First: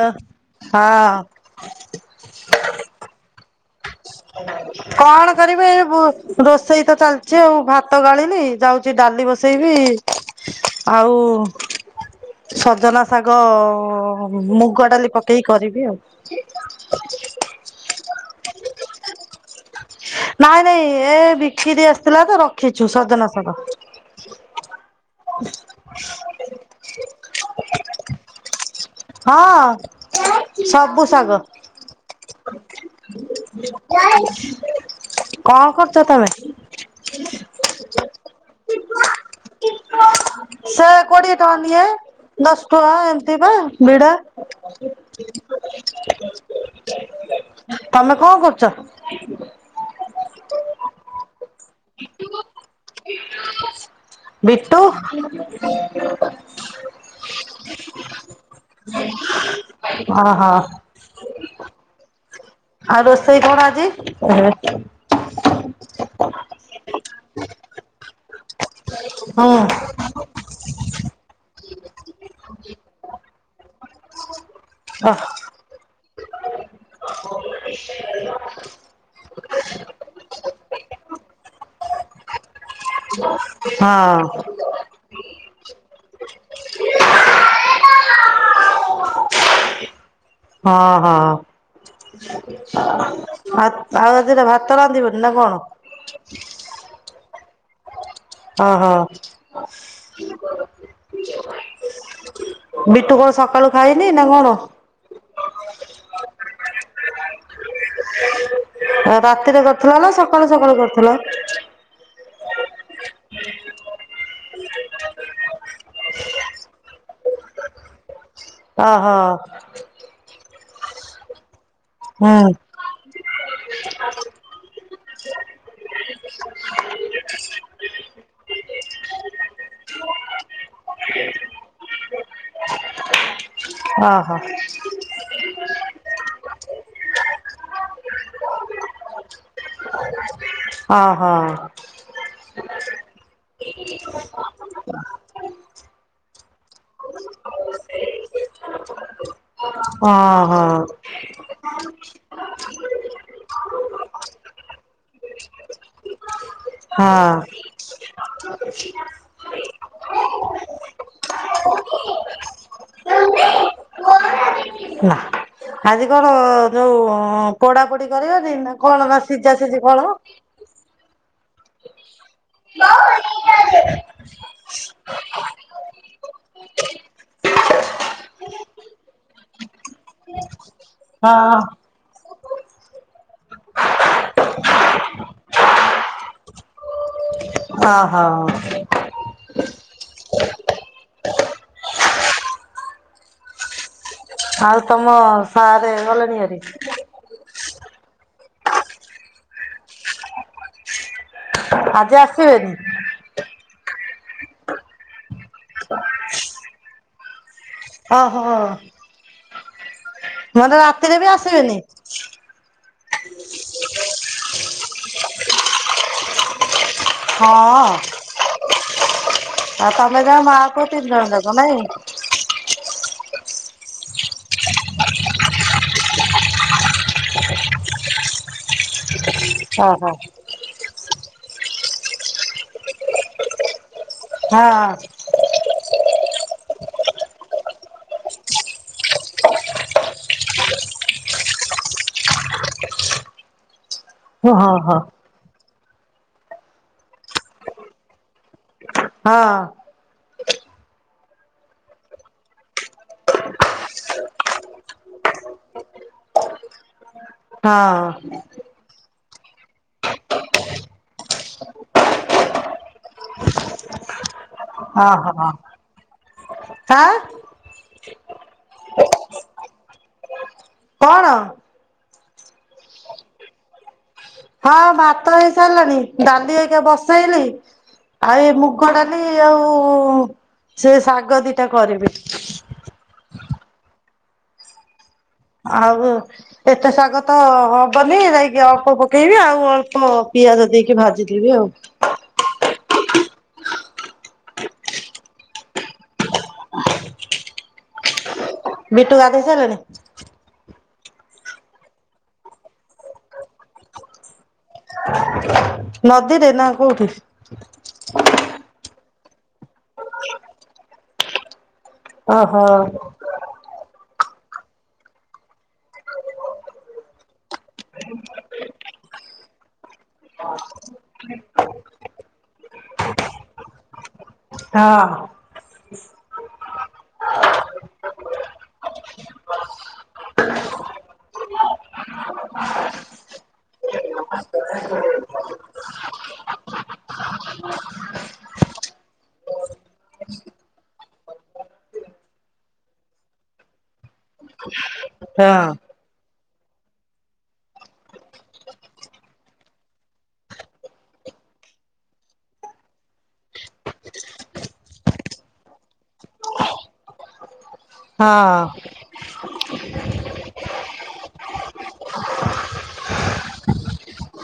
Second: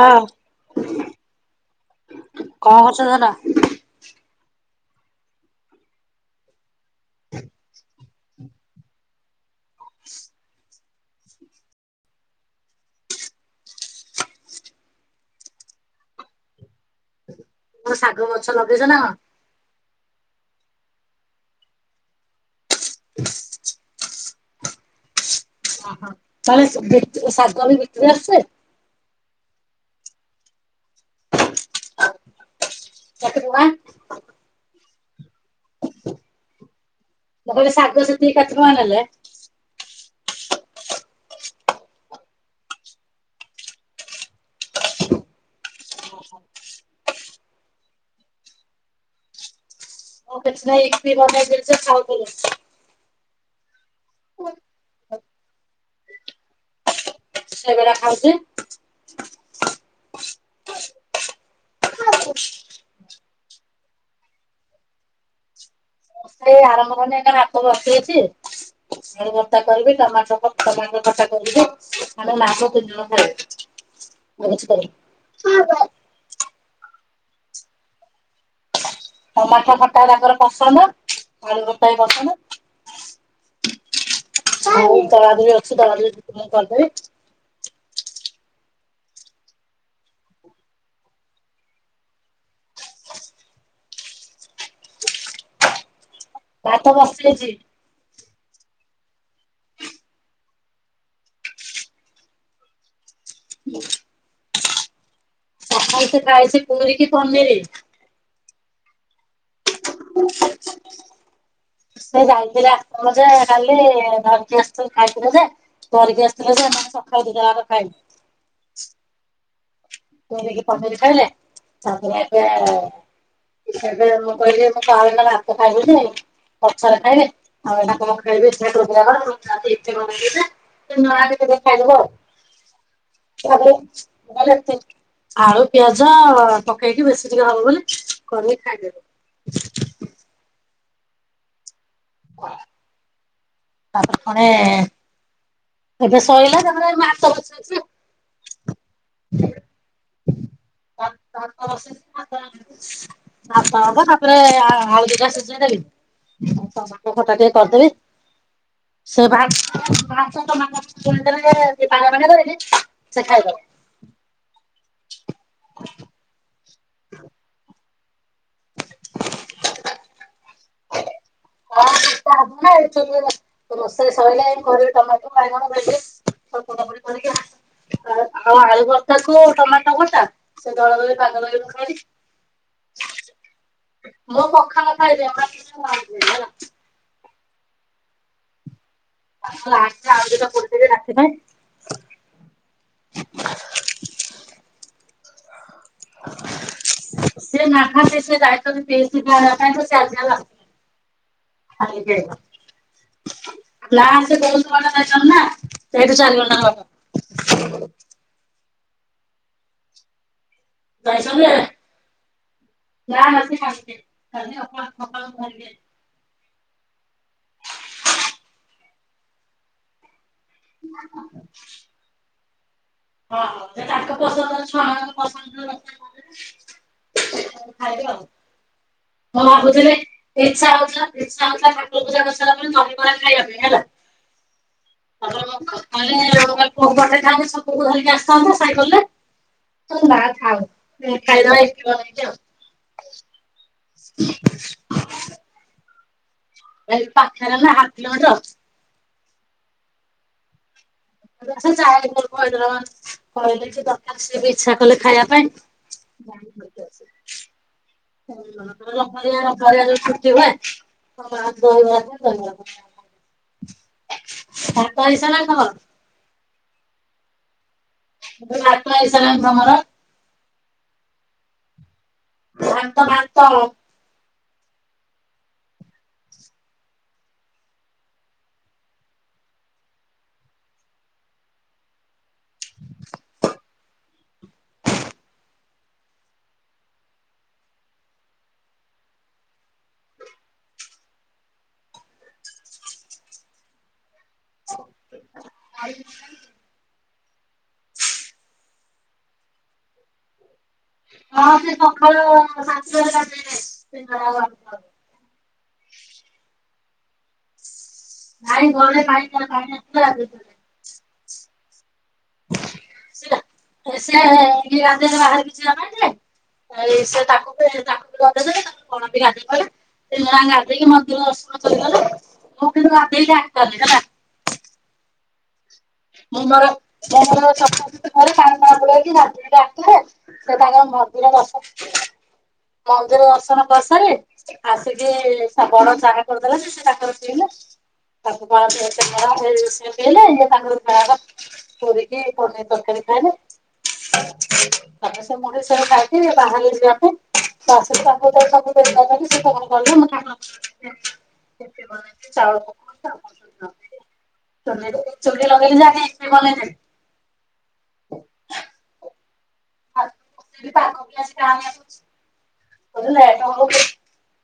ହଁ କଣ ହଁ କରୁଛ ଧନ? [inaudible] କଣ କରିବି ଏଇ ବୋ ସେଇ ତ ଚାଲିଛି ଆଉ ଗତ ଗାଳିି ଯାଉଛି ଡାଲି ବସେ ସେଇବି। ଆଉ ସଜନା ଶାଗ ମୁଗ ଡାଲି ପକେଇକି କରିବି ଆଉ ଆ ଗଛ ଲଗେଇଛ ନା? ନାଇଁ ନାଇଁ ଏ ବିକିରି ଆସିଥିଲା ତ ର ଖିଚୁ ସଧ ନ ସ ଓହୋ ତାହେ ଶାଗ ବି ବିକ୍ରି ଆସଛେ। ହଁ ସବୁ ଶାଗ। [inaudible] କେତେ ଟଙ୍କା? କଣ କରୁଛ ତମେ ସେ ମୁଁ କହିଲି ଶାଗ ସେତିକି କେତେ ଟଙ୍କା ନେଲେ? କୋଡିଏ ଟଙ୍କା। ଦଶ ଟୁଆ ଏମତି ବା ଭଡା ତମେ କଣ କରୁଛ। ନା ଏକ ଫି ବ ଦେ ଆଉ ବିଟୁ। ସେଗୁରା ଖାଉଛି। ହ ହଁ ହଁ ଆଉ ର ସେଇ କଣ ଆଜି। ବେଇ ଆରମ୍ଭ କଲେ, ଏ ମାପ ବସିଇ ଅଛି ହୁଁ ବର୍ଷା କରିବି ଟମାଟ ଟମାଟର କଟା କରିବି ଆମେ ମାପ ଦତିନି ଜଣ ଖାଇ କରିବ। ହ ହଁ ମାଠ ଖଟା ତାଙ୍କର ପସନ୍ଦ ଆଳୁ ଖଟା ବି ପସନ୍ଦ ହଁ ଆଉ ତଳାଦ ବି ଅଛି ତଦୁ ବି ମୁ କରିଦେବି। ହଁ ହଁ, ମାଉ ରାତି ଭାତ ରାନ୍ଧିବନି ନା କଣ? ଭାତ ବସିଛି। ହ ହଁ ବିଟୁ ସକାଳୁ ଖାଇନି ନା କଣ? ସକାଳ ତ ଖାଇଛି। ପୁରୀ କି ପନିରି। ଆ ରାତିରେ ଥିଲା ନା ସକାଳୁ ସକାଳୁ କରୁଥିଲ। ସେ ଯାଇଥିଲେ ଆସ ଯେ ଖାଲି ଧରିକି ଆସି ଖାଇଥିଲେ। ଯେ ଧରିକି ଆସିଥିଲେ ଯେ ସକାଳୁ ଯ ଖାଇ ହ ହୋ। ପ କହିଲେ ମୁଁ ହୁଁ କହିଲି ମୁଁ ଭାତ ଖାଇବ ପଛରେ ଖାଇବ ଆଉ ଖାଇବ ଖାଇଦବ ଆଉ ଓହୋ ଆ, ଆଳୁ ପିଆଜ। ପକେଇକି ବେଶୀ ଟିକି ହବ ବୋଲି କରିଇ ଖାଇଦବ। ଅ ହଁ। [unintelligible] ଏବେ ଶଇଲା ତାଙ୍କର ଏ ମାଛ ବସିଚି। [inaudible] ହଁ। ହଁ। ଭାତ ହବ ତାପରେ ଆଳୁ ଦୁଇଟା ସିଝେଇଦେବି। ଟମାଟୋ ଖଟା ଟିକେ ହଁ କରିଦେବି ସେ ଭା [unintelligible] ସେ ଖାଇଦବ। ନା। ଆଜି କଣ? ଯୋଉ ଅ ପୋଡ଼ା ପୋଡ଼ି ପୋଡ଼ି କରିବା ଟି ନା କଣ ବା ସିଝା ସିଝି କଣ? [unintelligible] ରୋଷେଇ ସଇଲା ଏଇ କଡ ରେ ଟମାଟୋ ବାଇଗଣ ଭେଣ୍ଡି ପୋଡ଼ାପୋଡ଼ି କରିକି ଆସିଲି ଆଉ ଆଳୁ ଭର୍ତା କୁ ଟମାଟୋ ଭର୍ତା ସେ ଦଳା ଦଳି ପାଗ କରି କି ମୁଁ ପଖାଳ ଖାଇବି। [unintelligible] [unintelligible] ଅ ହଁ। ଆଜି ଆଳୁ ଦି ଟା ପୋଡ଼ି ଦେବି ରାତି ପାଇଁ ଆଉ ତମ ସାରେ ଗଲେଣି ଭାରି । ସେ ନାହାନ୍ତି [unintelligible] ଆସିନାହାନ୍ତି। ଆଜି ଆସିବେନି। [unintelligible] ସେଇଠୁ ଚାରି ଘଣ୍ଟା। ଓ ହୋ। ମାନେ ରାତିରେ ବି ଯାଇଛନ୍ତି ଯେ ଆସିବେନି। ନା ନା ସେ କାଲି କାଲି ସକାଳୁ ସକାଳୁ ଧରିକି ଆଇଲି। ହଁ ଆଉ ତା [unintelligible] ମା ପୁଅ ତିନି ଜଣ ଯାକ ନାଇଁ। [inaudible] ହଁ ହଁ ତାଙ୍କ ପସନ୍ଦର ଛୁଆ ମାନଙ୍କ ପସନ୍ଦର ଖାଇବେ ଆଉ ମୁଁ ଭାବୁଥିଲି ଓହୋ ଇଚ୍ଛା ହଉଥିଲା ଇଚ୍ଛା ହଉଥିଲା ଠାକୁର ପୂଜା କରିସାରିଲା ପରେ ଦହିବରା ଖାଇବା ପାଇଁ ହେଲା ହଁ [unintelligible] ପୁଅ କୁ ପଠାଇଥାନ୍ତି ସୁବୁ କୁ ଧରିକି ଆସିଥାନ୍ତା ସାଇକେଲରେ, ନା ଥାଉ ଖାଇ ଦବା ଇଟଲି ଓ ହଁ ହଁ। ଏ ପାଖରେ ନା ହାଫ କିଲୋମିଟର। ହଁ। [unintelligible] କହି ଦେଇଛି [unintelligible] ଇଚ୍ଛା କଲେ ଖାଇବା ପାଇଁ ହଁ। [unintelligible] [unintelligible] ଛୁଟି ହୁଏ ଦହିବାର ଦହିବରା କଣ? ଖତ ହେଇସରିଲାନି ତମର ଆ [unintelligible] [unintelligible] ତମର କଣ? [unintelligible] ହଁ ଭାତ ହେଇସାରିଲାଣି ଡାଲି ଏଇନା ବସେଇଲି ଆଉ ଏ ମୁଗ ଡାଲି ଆଉ ସେ ଶାଗ ଦିଟା କରିବି। ଆଉ ଏତେ ଶାଗ ତ ହବନି ଯାଇକି ଅଳ୍ପ ପକେଇବି ଆଉ ଅଳ୍ପ ପିଆଜ ଦେଇକି ଭାଜିଦେବି ଆଉ [inaudible] [unintelligible] ବିଟୁ ଗାଧେଇ ସାରିଲାଣି ହଁ ସେ ସକାଳୁ ସାତଟାରୁ ଗାଧେଇକି ଆଇଚି [unintelligible] [unintelligible] ନଦୀରେ ନା କୋଉଠି? ଭାଇ ଘରେ ନାଇ [unintelligible] ଓହୋ। ସେ ଏ ଗାଧେଇଲେ ବାହ କିଛି ଜଥିଲେ ସେ ତାକୁ ତାକୁ ବି ଗଧେଇ ଦେଲେ ତା କଣ ବି ଗାଧେଇ କଲେ ସେ ଗାଧେଇକି ମନ୍ଦିର ଦର୍ଶନ କରିଗଲେ ମୋ କିନ୍ତୁ ଗାଧେଇକି କଲେ ହେଲା। ହଁ। ମୁଁ ମୋର ରେ ପାଣି ମା ବୁଳେଇକି ରାଧ ଆସିଲେ ସେ ତାଙ୍କର ମନ୍ଦିର ଦର୍ଶନ ମନ୍ଦିର ଦର୍ଶନ କରିସାରି ଆସିକି ବଡ ଚାହା କରିଦେଲେ ସେ ସେ ତାଙ୍କର ପିଇଲେ ତାକୁ ବ ହେଇ ପିଇଲେ ଇଏ ତାଙ୍କର ବା ପରିକି କନେଇ ତରକାରୀ ଖାଏନା। ତାପରେ ସେ ମୁଡି ସେଉ ଖାଇକି [unintelligible] ଯିବା ପାଇଁ [unintelligible] ଥିଲା ବୋଲି ଜାଣେ କି [unintelligible] ହଁ। [unintelligible] [unintelligible]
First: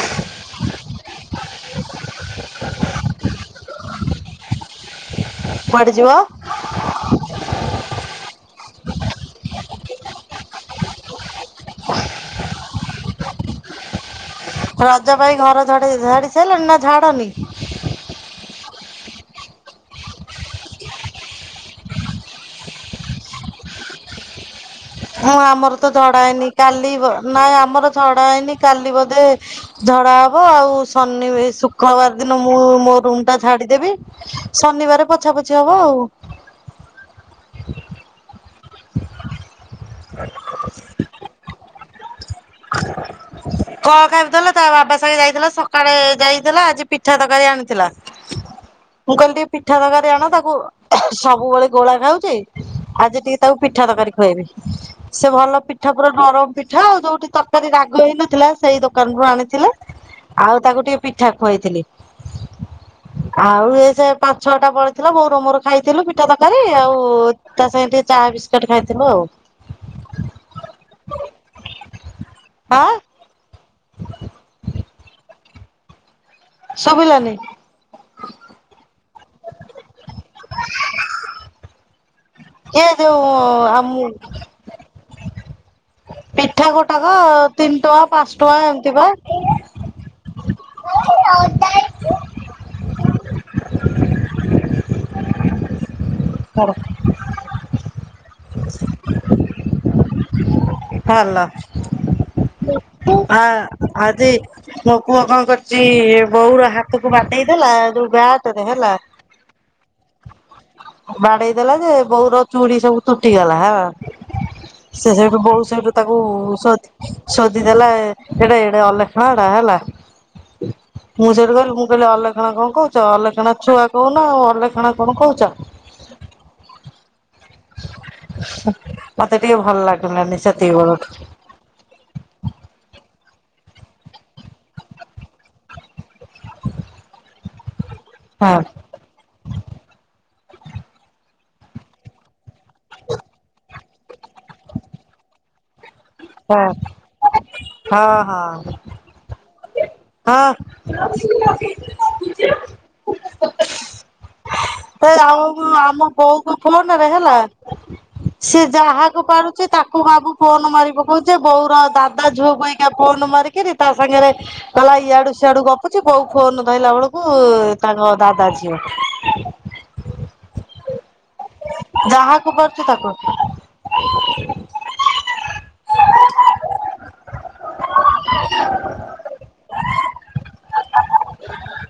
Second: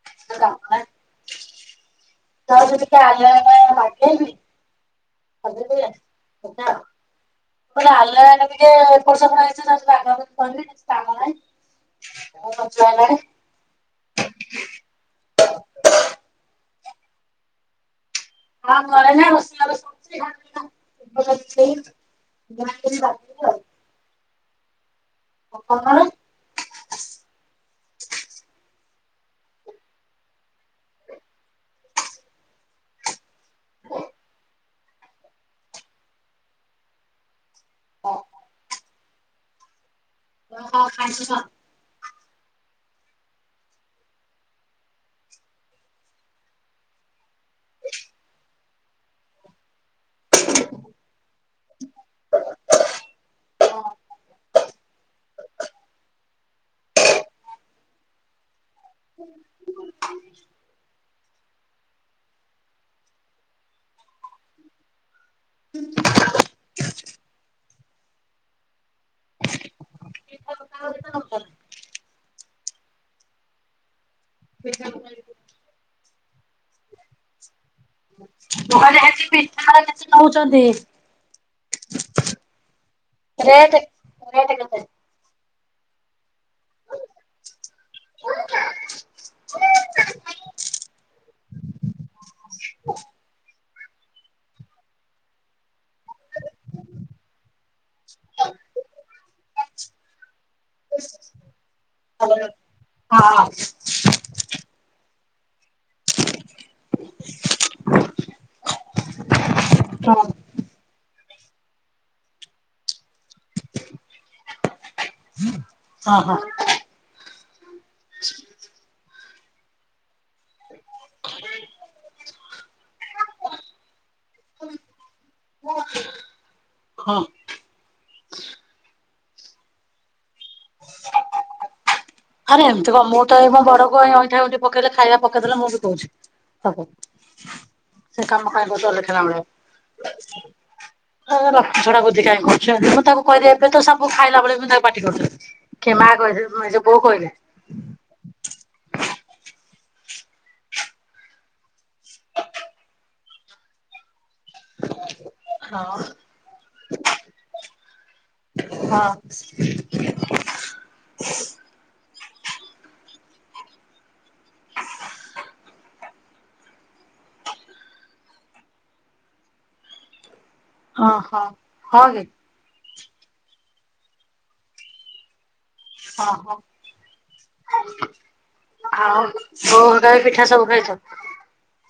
[unintelligible] [unintelligible] କୁଆଡେ ଯିବ? [unintelligible] ହେଟା [unintelligible] ରଜ ପାଇଁ ଘର ଝଡି ଝାଡି ସାରିଲଣି ନା ଝାଡନି ହଁ ଘରେ ନା ବସିଲ [unintelligible] ମୁଁ ଆମର ତ ଝଡା ହେଇନି କାଲି ନାଇଁ ଆମର ଝଡା ହେଇନି କାଲି ବ େ ଝଡା ହବ ଆଉ ଶନିବ ଶୁକ୍ରବାର ଦିନ ମୁଁ ମୋ ରୁମ୍ ଟା ଛାଡିଦେବି। ଶନିବାର ପୋଛା ପୋଛି ହବ ଆଉ। ହଁ ଓହୋ ଖାଇଛ। କଣ ଖାଇବଥିଲା ତା ବାବା ସାଙ୍ଗେ ଯାଇଥିଲା ସକାଳେ ଯାଇଥିଲା ଆଜି ପିଠା ତରକାରୀ ଆଣିଥିଲା ମୁଁ କହିଲି ଟିକେ ପିଠା ତରକାରୀ ଆଣ ତାକୁ ସବୁବେଳେ ଗୋଳା ଖାଉଛିେ ଆଜି ଟିକେ ତାକୁ ପିଠା ତରକାରୀ ଖୁଆଇବି ସେ ଭଲ ପିଠା ପର ନରମ ପିଠା ଆଉ ଯୋଉଠି ତରକାରୀ ରାଗ ହେଇନଥିଲା ସେଇ ଦୋକାନରୁୁ ଆଣିଥିଲେ ଆଉ ତାକୁ ଟିକେ ପିଠା ଖୁଆଇଥିଲି ଆଉ ଇ ସେ ପାଞ୍ଚ ଛଅଟା ପଳଥିଲ ମୋ ରୁମରୁ ଖାଇଥିଲୁ ପିଠା ତରକାରୀ ଆଉ ତା ସାଙ୍ଗ ଟିକେ ଚା ବିସ୍କୁଟ ଖାଇଥିଲୁ ଆଉ। [unintelligible] ଆଁ ଶୁବିଲାନି। [inaudible] ପଠା ନଉଛନ୍ତି, ଏ ଯୋଉ ରେଟ ଆମ କେତେ? ପିଠା ଗୋଟାକ ତିନି ଟଙ୍କା ପାଞ୍ଚ ଟଙ୍କା ଏମିତି ପା। [unintelligible] [unintelligible] [inaudible] ଭଲ ହଁ ଆ ଆଜି ମୋପୁଅ କଣ କରିଛି ବୋଉର ହାତକୁ ବାଟେଇ ଦେଲା ଯୋଉ ବ୍ୟାଟରେ ହେଲା ବାଡେଇ ଦେଲା ଯେ ବୋଉର ଚୁୁଡି ସବୁ ତୁଟିଗଲା ହେଲା ସେ ସେଇଠୁ ବୋଉ ସେଇଠୁ ତାକୁ ସୋ ଶୋଦିଦେଲା ଏଟା ଏଡେ ଅଲକ୍ଷଣାଟା ହେଲା ମୁଁ ସେଉଠୁ କହିଲି ମୁଁ କହିଲି ଅଲକ୍ଷଣା କଣ କହୁଛ ଅଲକ୍ଷଣା ଛୁଆ କହୁନ ଆଉ ଅଲକ୍ଷଣା କଣ କହୁଛ, [unintelligible] ହଁ ମତେ ଟିକେ ଭଲ ଲାଗିଲାନିି ସେତିକିବେଳଠୁ। ଆରେ ଏମିତି କଣ ମୁଁ ତ ଏଇ ମୋ ବଡ ପୁଅ ଅଇଁଠାଇଁଠି ପକେଇଲେ ଖାଇବା ପକେଇଦେଲେ ମୁଁ ବି କହୁଛି ସବୁ ସେ କାମ ହଁ କାଇ କତ ଲ ଖଲାଉଣ ହ ର ଲକ୍ଷ୍ମି ଛଡ଼ା ବୁଦ୍ଧି କାଇଁ ମୁଁ ତାକୁ କହିଦେ ଏବେ ତ ମୁଁ ଖାଇଲା ଭଳେ ତାକୁ ପାଟି କରୁଥିଲି। କେ ମା କ ହଁ ହଁ ହଁ। ହଁ [inaudible] ସେ ଆଉ ହଁ ଆମ ବହୁତ ଫୁଲଣରେ ହେଲା ସେ ହଁ ଯାହାକୁ ପାରୁଚି ତାକୁ ବାବୁ ଫୋନ୍ ମାରି ପକଉଚି ବୋଉର ଦା ତା ଝୁଅ ଭଇକା ଫୋନ୍ ମାରିକିରି ତା ସାଙ୍ଗରେ କହିଲା ଇଆଡୁ ସିଆଡୁ ଗପୁଚି, ବୋଉ ଫୋନ୍ ଧହିଲା ବେଳକୁ ତାଙ୍କ ଦାଦା ଝିଅ। ହଁ, ହୋ। ଯାହାକୁ ପାରୁଚି ତାକୁ [unintelligible] ହଁ, ହୋ ଆଉ ବୋଉ ହେକା ବି ପିଠା ସବୁ ଖାଇଛ?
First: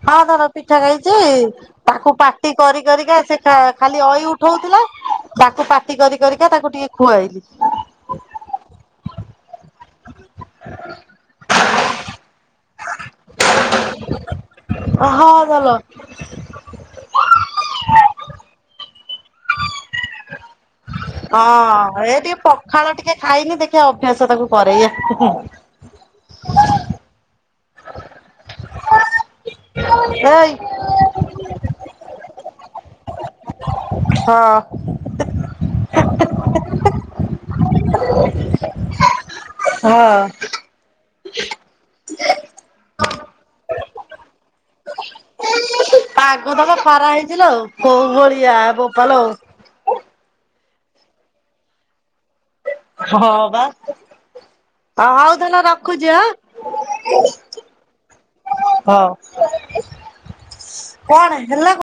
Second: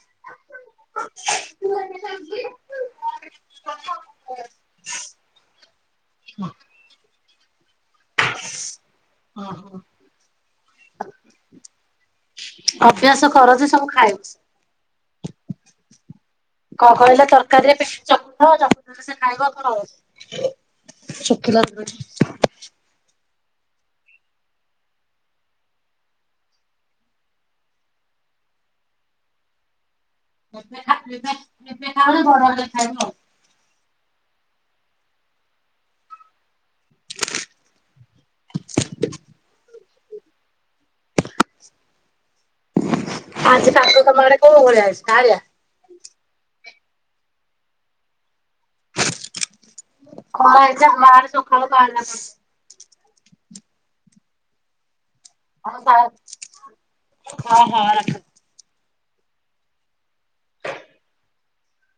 ହଁ ଧର ପିଠା ଖାଇଛି ତାକୁ ପାଟି କରି କରିକା ସେ ଖାଲି ଅଇ ଉଠଉଥିଲା ତାକୁ ପାଟି କରି କରିିକା ତାକୁ ଟିକେ ଖୁଆଇଲି। ଓ ହଁ ଅଭ୍ୟାସ କର ଯେ ସବୁ ଖାଇଛି। ଅ, ହଁ ଭଲ। କଣ କହିଲ ତରକାରୀରେ ପିସ୍ ଚଖ [inaudible] ତେବେ ସେ ଖାଇବା କଣ? ଶୁଖିଲା [inaudible] ହଁ ଏ ଟିକେ ପଖାଳ ଟିକେ ଖାଇନି ଦେଖିବା ଅଭ୍ୟାସ ତାକୁ କରେଇବା। [inaudible] [inaudible] ଏବେ ଖାଉନି ବଡ ହେଲେ ଖାଇବ। ହଁ। ହଁ। ଆଜି ପାଗ ତୋମ ଘରେ କୋଉ ଭଳିଆ କାଁଳିଆ? [unintelligible] ଖରା ହେଇଚି ଲୋ କୋଉ ଭଳି ଇୟା ବୋପାଲୋ ଚେ ବାହାରେ ସୁଖଉ ନ ନାହାନ୍ତି। ହଁ ବା। ଅ ହଉ ତାହାଲେ ରଖୁଚି ଆ। ହଁ ହଁ ରଖ। କଣ ହେଲା କ